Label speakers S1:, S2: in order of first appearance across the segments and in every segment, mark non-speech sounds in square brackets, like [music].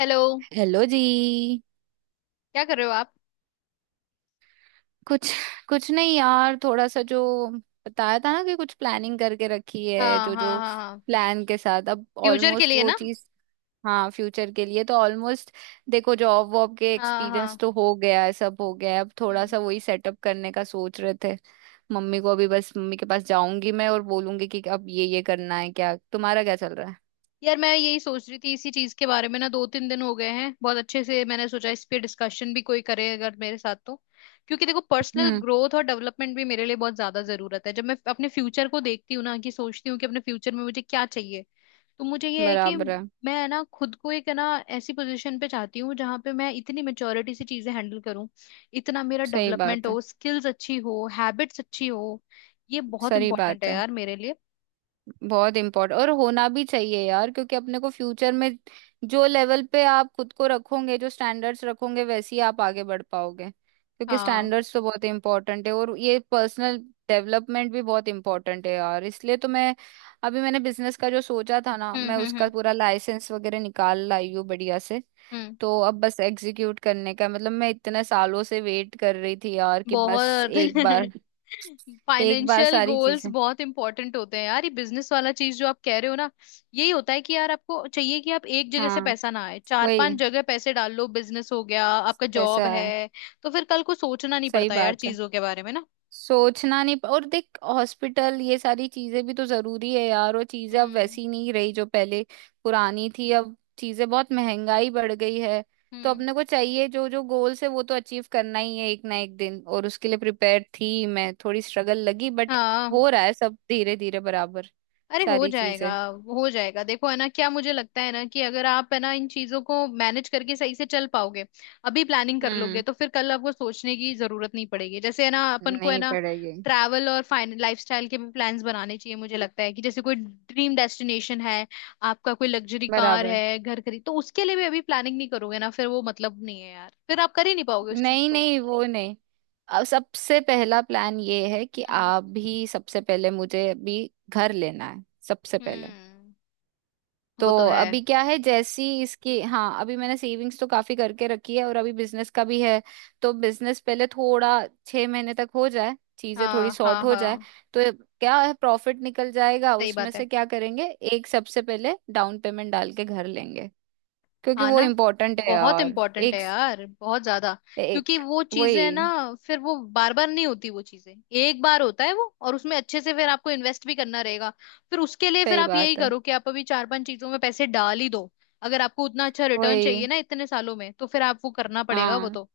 S1: Hello.
S2: Hello जी।
S1: क्या कर रहे हो आप।
S2: कुछ कुछ नहीं यार, थोड़ा सा जो बताया था ना कि कुछ प्लानिंग करके रखी है।
S1: हाँ
S2: जो
S1: हाँ
S2: जो
S1: हाँ हाँ।
S2: प्लान के साथ अब
S1: फ्यूचर के
S2: ऑलमोस्ट
S1: लिए
S2: वो
S1: ना।
S2: चीज। हाँ, फ्यूचर के लिए तो ऑलमोस्ट। देखो, जॉब वॉब के
S1: हाँ
S2: एक्सपीरियंस
S1: हाँ।
S2: तो हो गया है, सब हो गया है, अब थोड़ा
S1: हम्म।
S2: सा वही सेटअप करने का सोच रहे थे। मम्मी को अभी बस, मम्मी के पास जाऊंगी मैं और बोलूंगी कि अब ये करना है। क्या तुम्हारा क्या चल रहा है?
S1: यार मैं यही सोच रही थी इसी चीज के बारे में ना, 2-3 दिन हो गए हैं। बहुत अच्छे से मैंने सोचा, इस पे डिस्कशन भी कोई करे अगर मेरे साथ तो। क्योंकि देखो, पर्सनल
S2: हम्म।
S1: ग्रोथ और डेवलपमेंट भी मेरे लिए बहुत ज्यादा जरूरत है। जब मैं अपने फ्यूचर को देखती हूँ ना, कि सोचती हूँ कि अपने फ्यूचर में मुझे क्या चाहिए, तो मुझे ये है कि
S2: बराबर है।
S1: मैं है ना खुद को एक है ना ऐसी पोजीशन पे चाहती हूँ जहां पे मैं इतनी मेच्योरिटी से चीजें हैंडल करूँ। इतना मेरा
S2: सही
S1: डेवलपमेंट
S2: बात है।
S1: हो, स्किल्स अच्छी हो, हैबिट्स अच्छी हो। ये बहुत
S2: सही
S1: इंपॉर्टेंट
S2: बात
S1: है
S2: है।
S1: यार मेरे लिए।
S2: बहुत इम्पोर्टेंट, और होना भी चाहिए यार, क्योंकि अपने को फ्यूचर में जो लेवल पे आप खुद को रखोगे, जो स्टैंडर्ड्स रखोगे, वैसे ही आप आगे बढ़ पाओगे, क्योंकि
S1: हाँ।
S2: स्टैंडर्ड्स तो बहुत इम्पोर्टेंट है, और ये पर्सनल डेवलपमेंट भी बहुत इम्पोर्टेंट है यार। इसलिए तो मैं अभी मैंने बिजनेस का जो सोचा था ना,
S1: हम्म
S2: मैं
S1: हम्म
S2: उसका
S1: हम्म
S2: पूरा लाइसेंस वगैरह निकाल लाई हूँ बढ़िया से।
S1: हम्म
S2: तो अब बस एग्जीक्यूट करने का, मतलब मैं इतने सालों से वेट कर रही थी यार, कि बस
S1: बहुत
S2: एक बार।
S1: [laughs]
S2: एक बार
S1: फाइनेंशियल
S2: सारी
S1: गोल्स
S2: चीजें।
S1: बहुत इंपॉर्टेंट होते हैं यार। ये बिजनेस वाला चीज जो आप कह रहे हो ना, यही होता है कि यार आपको चाहिए कि आप एक जगह से
S2: हाँ
S1: पैसा ना आए, चार पांच
S2: वही,
S1: जगह पैसे डाल लो। बिजनेस हो गया आपका, जॉब
S2: पैसा
S1: है,
S2: है।
S1: तो फिर कल को सोचना नहीं
S2: सही
S1: पड़ता यार
S2: बात है।
S1: चीजों के बारे में ना।
S2: सोचना नहीं, और देख हॉस्पिटल ये सारी चीजें भी तो जरूरी है यार, वो चीजें अब
S1: हम्म।
S2: वैसी नहीं रही जो पहले पुरानी थी, अब चीजें, बहुत महंगाई बढ़ गई है। तो
S1: हम्म।
S2: अपने को चाहिए जो जो गोल्स है वो तो अचीव करना ही है एक ना एक दिन, और उसके लिए प्रिपेयर थी मैं, थोड़ी स्ट्रगल लगी बट
S1: हाँ।
S2: हो रहा है सब धीरे धीरे बराबर।
S1: अरे, हो
S2: सारी
S1: जाएगा।
S2: चीजें।
S1: हो जाएगा देखो, है ना, क्या मुझे लगता है ना कि अगर आप है ना इन चीजों को मैनेज करके सही से चल पाओगे, अभी प्लानिंग कर लोगे,
S2: हम्म।
S1: तो फिर कल आपको सोचने की जरूरत नहीं पड़ेगी, जैसे है ना अपन को है
S2: नहीं
S1: ना।
S2: पड़ेगी।
S1: ट्रैवल और फाइन लाइफस्टाइल के भी प्लान्स बनाने चाहिए, मुझे लगता है। कि जैसे कोई ड्रीम डेस्टिनेशन है आपका, कोई लग्जरी कार
S2: बराबर।
S1: है, घर खरीद, तो उसके लिए भी अभी प्लानिंग नहीं करोगे ना, फिर वो मतलब नहीं है यार, फिर आप कर ही नहीं पाओगे उस चीज
S2: नहीं
S1: को।
S2: नहीं, वो नहीं। अब सबसे पहला प्लान ये है कि
S1: हम्म।
S2: आप भी, सबसे पहले मुझे अभी घर लेना है सबसे पहले।
S1: हम्म।
S2: तो
S1: वो तो है।
S2: अभी क्या है, जैसी इसकी। हाँ, अभी मैंने सेविंग्स तो काफी करके रखी है, और अभी बिजनेस का भी है। तो बिजनेस पहले थोड़ा 6 महीने तक हो जाए, चीजें थोड़ी
S1: हाँ हाँ
S2: सॉर्ट हो जाए।
S1: हाँ।
S2: तो क्या है, प्रॉफिट निकल जाएगा,
S1: सही
S2: उसमें
S1: बात है।
S2: से क्या करेंगे, एक सबसे पहले डाउन पेमेंट डाल के घर लेंगे, क्योंकि
S1: हाँ
S2: वो
S1: ना।
S2: इम्पोर्टेंट है
S1: बहुत
S2: यार।
S1: इम्पोर्टेंट है
S2: एक,
S1: यार, बहुत ज्यादा। क्योंकि
S2: एक
S1: वो चीजें
S2: वही।
S1: है ना, फिर वो बार बार नहीं होती वो चीजें। एक बार होता है वो, और उसमें अच्छे से फिर आपको इन्वेस्ट भी करना रहेगा। फिर उसके लिए फिर
S2: सही
S1: आप यही
S2: बात है।
S1: करो कि आप अभी 4-5 चीजों में पैसे डाल ही दो। अगर आपको उतना अच्छा रिटर्न चाहिए
S2: वही।
S1: ना इतने सालों में, तो फिर आप वो करना पड़ेगा, वो
S2: हाँ।
S1: तो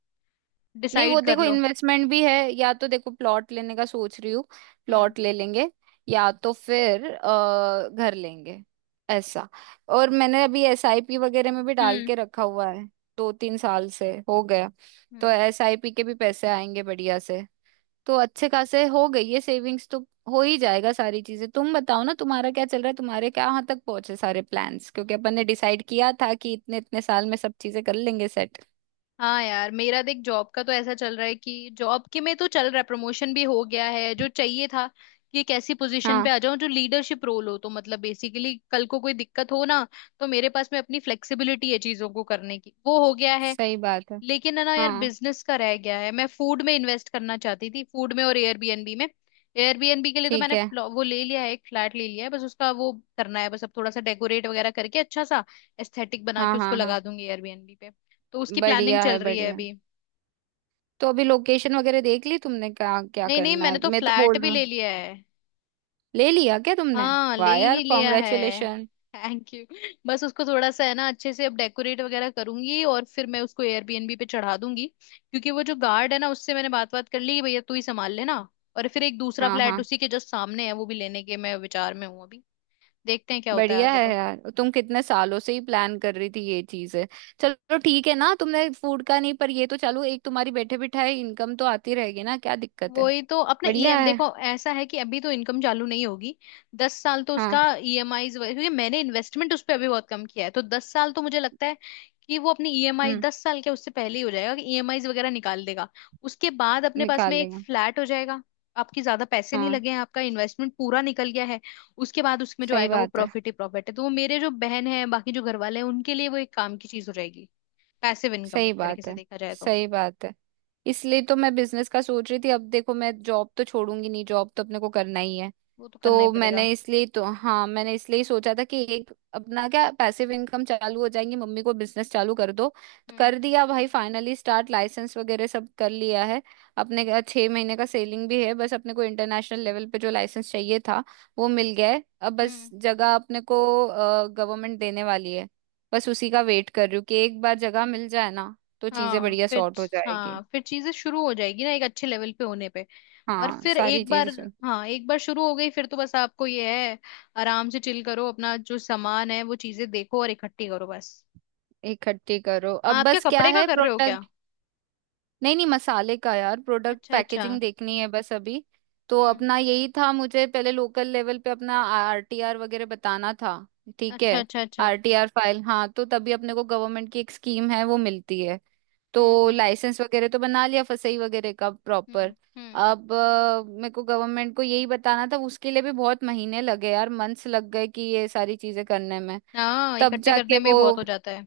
S2: नहीं,
S1: डिसाइड
S2: वो
S1: कर
S2: देखो
S1: लो।
S2: इन्वेस्टमेंट भी है, या तो देखो प्लॉट लेने का सोच रही हूँ,
S1: हम्म
S2: प्लॉट ले लेंगे, या तो फिर घर लेंगे, ऐसा। और मैंने अभी एसआईपी वगैरह में भी डाल
S1: हम्म
S2: के रखा हुआ है, 2-3 साल से हो गया, तो
S1: हम्म
S2: एसआईपी के भी पैसे आएंगे बढ़िया से। तो अच्छे खासे हो गई है सेविंग्स तो। हो ही जाएगा सारी चीजें। तुम बताओ ना, तुम्हारा क्या चल रहा है, तुम्हारे क्या यहाँ तक पहुंचे सारे प्लान्स, क्योंकि अपन ने डिसाइड किया था कि इतने इतने साल में सब चीजें कर लेंगे सेट।
S1: हाँ यार, मेरा देख जॉब का तो ऐसा चल रहा है कि जॉब के में तो चल रहा है, प्रमोशन भी हो गया है जो चाहिए था, कि एक ऐसी पोजीशन पे आ जाऊं जो लीडरशिप रोल हो, तो मतलब बेसिकली कल को कोई दिक्कत हो ना, तो मेरे पास में अपनी फ्लेक्सिबिलिटी है चीजों को करने की, वो हो गया है।
S2: सही बात है।
S1: लेकिन है ना यार,
S2: हाँ।
S1: बिजनेस का रह गया है। मैं फूड में इन्वेस्ट करना चाहती थी, फूड में और एयरबीएनबी में। एयरबीएनबी के लिए तो
S2: ठीक
S1: मैंने
S2: है।
S1: वो ले लिया है, एक फ्लैट ले लिया है, बस उसका वो करना है। बस अब थोड़ा सा डेकोरेट वगैरह करके अच्छा सा एस्थेटिक बना
S2: हाँ
S1: के उसको
S2: हाँ हाँ।
S1: लगा दूंगी एयरबीएनबी पे। तो उसकी प्लानिंग
S2: बढ़िया
S1: चल
S2: है,
S1: रही है
S2: बढ़िया है।
S1: अभी।
S2: तो अभी लोकेशन वगैरह देख ली तुमने, क्या क्या
S1: नहीं नहीं,
S2: करना
S1: मैंने
S2: है?
S1: तो
S2: मैं तो
S1: फ्लैट
S2: बोल
S1: भी
S2: रही
S1: ले
S2: हूँ।
S1: लिया है।
S2: ले लिया क्या तुमने?
S1: हाँ, ले
S2: वाह यार,
S1: ही लिया है।
S2: कॉन्ग्रेचुलेशन।
S1: Thank you. बस उसको थोड़ा सा है ना अच्छे से अब डेकोरेट वगैरह करूंगी, और फिर मैं उसको एयरबीएनबी पे चढ़ा दूंगी, क्योंकि वो जो गार्ड है ना, उससे मैंने बात बात कर ली कि भैया तू ही संभाल लेना। और फिर एक दूसरा
S2: हाँ
S1: फ्लैट
S2: हाँ।
S1: उसी के जस्ट सामने है, वो भी लेने के मैं विचार में हूँ अभी। देखते हैं क्या होता है
S2: बढ़िया
S1: आगे
S2: है
S1: तो।
S2: यार, तुम कितने सालों से ही प्लान कर रही थी ये चीज है। चलो ठीक है ना, तुमने फूड का नहीं, पर ये तो चलो, एक तुम्हारी बैठे बिठाए इनकम तो आती रहेगी ना, क्या दिक्कत है।
S1: वही तो, अपना
S2: बढ़िया
S1: ईएम,
S2: है।
S1: देखो ऐसा है कि अभी तो इनकम चालू नहीं होगी। 10 साल तो
S2: हाँ।
S1: उसका ईएमआई, क्योंकि मैंने इन्वेस्टमेंट उस पर अभी बहुत कम किया है, तो 10 साल तो मुझे लगता है कि वो अपनी ईएमआई
S2: हम्म।
S1: 10 साल के उससे पहले ही हो जाएगा, कि ईएमआईज वगैरह निकाल देगा। उसके बाद अपने पास
S2: निकाल
S1: में एक
S2: लेंगे।
S1: फ्लैट हो जाएगा। आपकी ज्यादा पैसे नहीं
S2: हाँ।
S1: लगे हैं, आपका इन्वेस्टमेंट पूरा निकल गया है। उसके बाद उसमें जो
S2: सही
S1: आएगा वो
S2: बात है।
S1: प्रॉफिट ही प्रॉफिट है। तो वो मेरे जो बहन है, बाकी जो घर वाले हैं, उनके लिए वो एक काम की चीज हो जाएगी। पैसिव इनकम
S2: सही
S1: एक तरीके
S2: बात
S1: से
S2: है।
S1: देखा जाए तो।
S2: सही बात है। इसलिए तो मैं बिजनेस का सोच रही थी, अब देखो मैं जॉब तो छोड़ूंगी नहीं, जॉब तो अपने को करना ही है।
S1: वो तो
S2: तो
S1: करना ही पड़ेगा।
S2: मैंने इसलिए तो, हाँ, मैंने इसलिए ही सोचा था कि एक अपना क्या पैसिव इनकम चालू हो जाएंगी, मम्मी को बिजनेस चालू कर दो। तो
S1: हम्म।
S2: कर दिया भाई फाइनली स्टार्ट, लाइसेंस वगैरह सब कर लिया है। अपने का 6 महीने का सेलिंग भी है, बस अपने को इंटरनेशनल लेवल पे जो लाइसेंस चाहिए था वो मिल गया है। अब बस
S1: हम्म।
S2: जगह अपने को गवर्नमेंट देने वाली है, बस उसी का वेट कर रही हूँ कि एक बार जगह मिल जाए ना, तो चीजें
S1: हाँ
S2: बढ़िया
S1: फिर।
S2: सॉर्ट हो जाएगी।
S1: हाँ फिर चीजें शुरू हो जाएगी ना, एक अच्छे लेवल पे होने पे। और
S2: हाँ
S1: फिर
S2: सारी
S1: एक
S2: चीजें।
S1: बार, हाँ एक बार शुरू हो गई, फिर तो बस आपको ये है, आराम से चिल करो, अपना जो सामान है वो चीजें देखो और इकट्ठी करो बस।
S2: इकट्ठी करो अब,
S1: आप क्या,
S2: बस क्या
S1: कपड़े का
S2: है
S1: कर रहे हो क्या?
S2: प्रोडक्ट। नहीं नहीं, मसाले का यार, प्रोडक्ट
S1: अच्छा अच्छा।
S2: पैकेजिंग देखनी है बस अभी। तो
S1: हम्म।
S2: अपना यही था, मुझे पहले लोकल लेवल पे अपना आरटीआर वगैरह बताना था। ठीक
S1: अच्छा
S2: है।
S1: अच्छा अच्छा।
S2: आरटीआर फाइल, हाँ, तो तभी अपने को गवर्नमेंट की एक स्कीम है वो मिलती है।
S1: हम्म
S2: तो
S1: हम्म
S2: लाइसेंस वगैरह तो बना लिया, फसई वगैरह का प्रॉपर।
S1: हम्म हम्म
S2: अब मेरे को गवर्नमेंट को यही बताना था, उसके लिए भी बहुत महीने लगे यार, मंथ्स लग गए कि ये सारी चीजें करने में।
S1: हाँ,
S2: तब
S1: इकट्ठे
S2: जाके
S1: करने में ही
S2: वो,
S1: बहुत हो जाता है।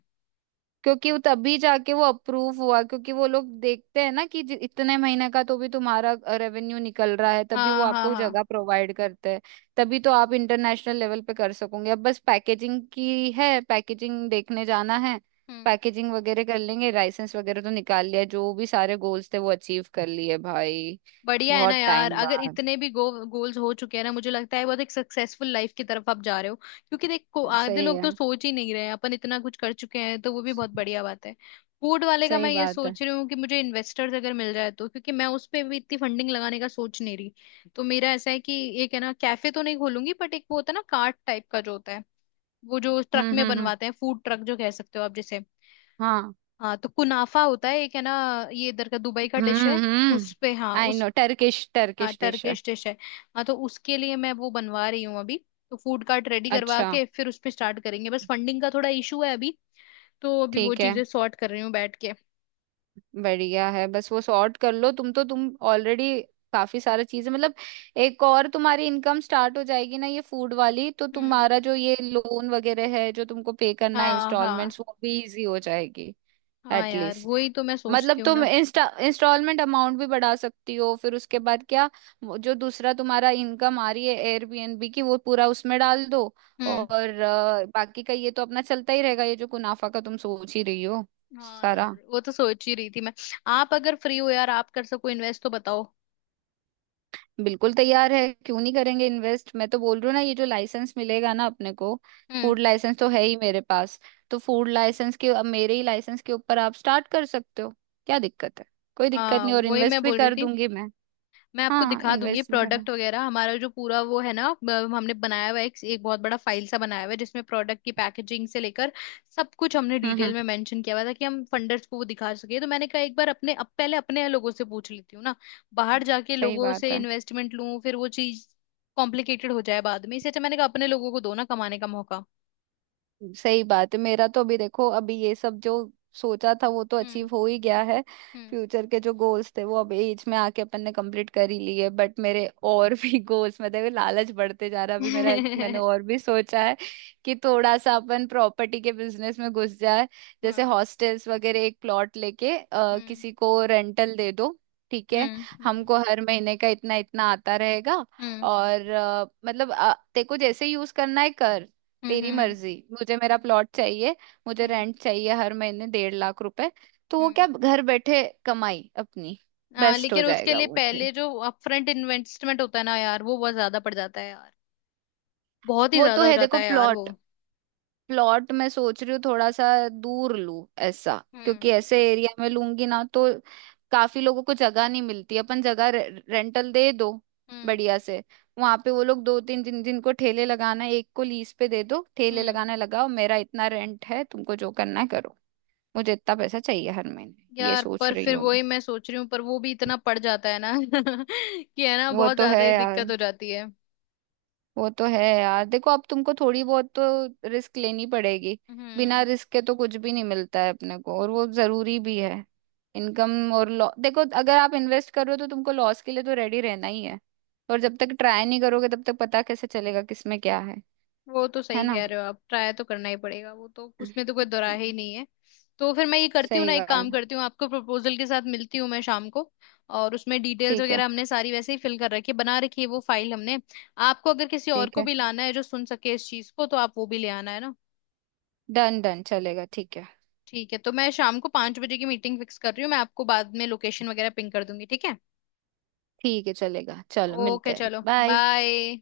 S2: क्योंकि वो तभी जाके वो अप्रूव हुआ, क्योंकि वो लोग देखते हैं ना कि इतने महीने का तो भी तुम्हारा रेवेन्यू निकल रहा है तभी वो
S1: हाँ हाँ
S2: आपको
S1: हाँ।
S2: जगह प्रोवाइड करते हैं। तभी तो आप इंटरनेशनल लेवल पे कर सकोगे, अब बस पैकेजिंग की है, पैकेजिंग देखने जाना है।
S1: हम्म।
S2: पैकेजिंग वगैरह कर लेंगे, लाइसेंस वगैरह तो निकाल लिया, जो भी सारे गोल्स थे वो अचीव कर लिए भाई।
S1: बढ़िया है ना
S2: बहुत
S1: यार,
S2: टाइम
S1: अगर
S2: बाद।
S1: इतने भी गोल्स हो चुके हैं ना, मुझे लगता है बहुत एक सक्सेसफुल लाइफ की तरफ आप जा रहे हो, क्योंकि देखो आधे
S2: सही
S1: लोग तो
S2: है।
S1: सोच ही नहीं रहे, अपन इतना कुछ कर चुके हैं, तो वो भी बहुत बढ़िया बात है। फूड वाले का मैं
S2: सही
S1: ये
S2: बात है।
S1: सोच रही हूँ कि मुझे इन्वेस्टर्स अगर मिल जाए तो, क्योंकि मैं उस पे भी इतनी फंडिंग लगाने का सोच नहीं रही। तो मेरा ऐसा है कि एक है ना, कैफे तो नहीं खोलूंगी, बट एक वो होता है ना कार्ट टाइप का जो होता है, वो जो ट्रक में
S2: हम्म।
S1: बनवाते हैं, फूड ट्रक जो कह सकते हो आप जिसे।
S2: हाँ।
S1: हाँ, तो कुनाफा होता है एक है ना, ये इधर का दुबई का डिश है। उस
S2: हम्म।
S1: पे, हाँ
S2: आई
S1: उस,
S2: नो, टर्किश,
S1: हाँ
S2: टर्किश डिश है।
S1: टर्किश डिश है। हाँ, तो उसके लिए मैं वो बनवा रही हूँ अभी। तो फूड कार्ट रेडी करवा
S2: अच्छा।
S1: के फिर उस पे स्टार्ट करेंगे, बस फंडिंग का थोड़ा इशू है अभी। तो अभी वो
S2: ठीक है।
S1: चीजें सॉर्ट कर रही हूँ बैठ के।
S2: बढ़िया है, बस वो सॉर्ट कर लो तुम, तो तुम ऑलरेडी काफी सारा चीजें मतलब, एक और तुम्हारी इनकम स्टार्ट हो जाएगी ना ये फूड वाली, तो
S1: हम्म।
S2: तुम्हारा जो ये लोन वगैरह है जो तुमको पे करना है
S1: हाँ हाँ।
S2: इंस्टॉलमेंट्स, वो भी इजी हो जाएगी।
S1: हाँ यार,
S2: एटलीस्ट
S1: वही तो मैं
S2: मतलब
S1: सोचती हूँ
S2: तुम
S1: ना।
S2: इंस्टा इंस्टॉलमेंट अमाउंट भी बढ़ा सकती हो, फिर उसके बाद क्या, वो जो दूसरा तुम्हारा इनकम आ रही है एयरबीएनबी की, वो पूरा उसमें डाल दो,
S1: हम्म।
S2: और बाकी का ये तो अपना चलता ही रहेगा, ये जो मुनाफा का तुम सोच ही रही हो।
S1: हाँ
S2: सारा।
S1: यार, वो तो सोच ही रही थी मैं। आप अगर फ्री हो यार, आप कर सको इन्वेस्ट तो बताओ।
S2: बिल्कुल तैयार है, क्यों नहीं करेंगे इन्वेस्ट, मैं तो बोल रही हूँ ना, ये जो लाइसेंस मिलेगा ना अपने को,
S1: हम्म।
S2: फूड लाइसेंस तो है ही मेरे पास। तो फूड लाइसेंस के, अब मेरे ही लाइसेंस के ऊपर आप स्टार्ट कर सकते हो, क्या दिक्कत है, कोई दिक्कत
S1: हाँ,
S2: नहीं, और
S1: वही मैं
S2: इन्वेस्ट भी
S1: बोल रही
S2: कर
S1: थी।
S2: दूंगी मैं।
S1: मैं आपको
S2: हाँ,
S1: दिखा दूंगी
S2: इन्वेस्ट भी करना।
S1: प्रोडक्ट वगैरह। हमारा जो पूरा वो है ना, हमने बनाया हुआ है, एक बहुत बड़ा फाइल सा बनाया हुआ है, जिसमें प्रोडक्ट की पैकेजिंग से लेकर सब कुछ हमने डिटेल
S2: हम्म
S1: में मेंशन किया हुआ था, कि हम फंडर्स को वो दिखा सके। तो मैंने कहा, एक बार अपने, अब पहले अपने लोगों से पूछ लेती हूँ ना, बाहर
S2: हम्म।
S1: जाके
S2: सही
S1: लोगों
S2: बात
S1: से
S2: है।
S1: इन्वेस्टमेंट लूं फिर वो चीज कॉम्प्लिकेटेड हो जाए बाद में। इससे अच्छा मैंने कहा अपने लोगों को दो ना कमाने का मौका।
S2: सही बात है, मेरा तो अभी देखो, अभी ये सब जो सोचा था वो तो अचीव
S1: हम्म।
S2: हो ही गया है।
S1: हम्म।
S2: फ्यूचर के जो गोल्स थे वो अब एज में आके अपन ने कंप्लीट कर ही लिए, बट मेरे और भी [laughs] गोल्स, मतलब ये लालच बढ़ते जा रहा है अभी मेरा, मैंने
S1: [laughs] हम्म।
S2: और भी सोचा है कि थोड़ा सा अपन प्रॉपर्टी के बिजनेस में घुस जाए। जैसे
S1: हाँ।
S2: हॉस्टल्स वगैरह एक प्लॉट लेके
S1: हम्म
S2: किसी को रेंटल दे दो। ठीक है।
S1: हम्म हम्म
S2: हमको हर महीने का इतना इतना आता रहेगा,
S1: हम्म
S2: और मतलब तेको जैसे यूज करना है कर,
S1: हम्म
S2: तेरी
S1: हम्म
S2: मर्जी, मुझे मेरा प्लॉट चाहिए, मुझे
S1: हम्म
S2: रेंट चाहिए हर महीने 1.5 लाख रुपए। तो वो
S1: हम्म,
S2: क्या, घर बैठे कमाई अपनी,
S1: आ,
S2: बेस्ट हो
S1: लेकिन उसके
S2: जाएगा
S1: लिए
S2: वो फिर।
S1: पहले जो अपफ्रंट इन्वेस्टमेंट होता है ना यार, वो बहुत ज्यादा पड़ जाता है यार, बहुत ही
S2: वो तो
S1: ज्यादा हो
S2: है,
S1: जाता
S2: देखो
S1: है यार वो।
S2: प्लॉट, प्लॉट मैं सोच रही हूँ थोड़ा सा दूर लूँ ऐसा, क्योंकि
S1: हम्म।
S2: ऐसे एरिया में लूंगी ना तो काफी लोगों को जगह नहीं मिलती, अपन जगह रेंटल दे दो
S1: हम्म।
S2: बढ़िया से। वहां पे वो लोग दो तीन, जिनको ठेले लगाना है एक को लीज पे दे दो, ठेले
S1: हम्म।
S2: लगाने लगाओ, मेरा इतना रेंट है, तुमको जो करना है करो, मुझे इतना पैसा चाहिए हर महीने, ये
S1: यार
S2: सोच
S1: पर
S2: रही
S1: फिर
S2: हूँ।
S1: वही मैं सोच रही हूँ, पर वो भी इतना पड़ जाता है ना [laughs] कि है ना
S2: वो
S1: बहुत
S2: तो है
S1: ज्यादा ही
S2: यार,
S1: दिक्कत हो जाती है।
S2: वो तो है यार। देखो अब तुमको थोड़ी बहुत तो रिस्क लेनी पड़ेगी, बिना
S1: हम्म।
S2: रिस्क के तो कुछ भी नहीं मिलता है अपने को, और वो जरूरी भी है। इनकम और लॉ, देखो अगर आप इन्वेस्ट कर रहे हो तो तुमको लॉस के लिए तो रेडी रहना ही है, और जब तक ट्राई नहीं करोगे तब तक पता कैसे चलेगा किसमें क्या है।
S1: वो तो
S2: है
S1: सही
S2: ना।
S1: कह रहे हो आप, ट्राई तो करना ही पड़ेगा वो तो, उसमें तो कोई दो राय ही नहीं है। तो फिर मैं ये करती हूँ
S2: सही
S1: ना, एक काम
S2: बात।
S1: करती हूँ, आपको प्रपोजल के साथ मिलती हूँ मैं शाम को, और उसमें डिटेल्स
S2: ठीक है।
S1: वगैरह हमने सारी वैसे ही फिल कर रखी है, बना रखी है वो फाइल हमने। आपको अगर किसी और
S2: ठीक
S1: को
S2: है,
S1: भी लाना है जो सुन सके इस चीज को, तो आप वो भी ले आना, है ना।
S2: डन डन चलेगा, ठीक है।
S1: ठीक है, तो मैं शाम को 5 बजे की मीटिंग फिक्स कर रही हूँ। मैं आपको बाद में लोकेशन वगैरह पिंग कर दूंगी, ठीक है।
S2: ठीक है चलेगा, चलो मिलते
S1: ओके
S2: हैं,
S1: चलो।
S2: बाय।
S1: बाय।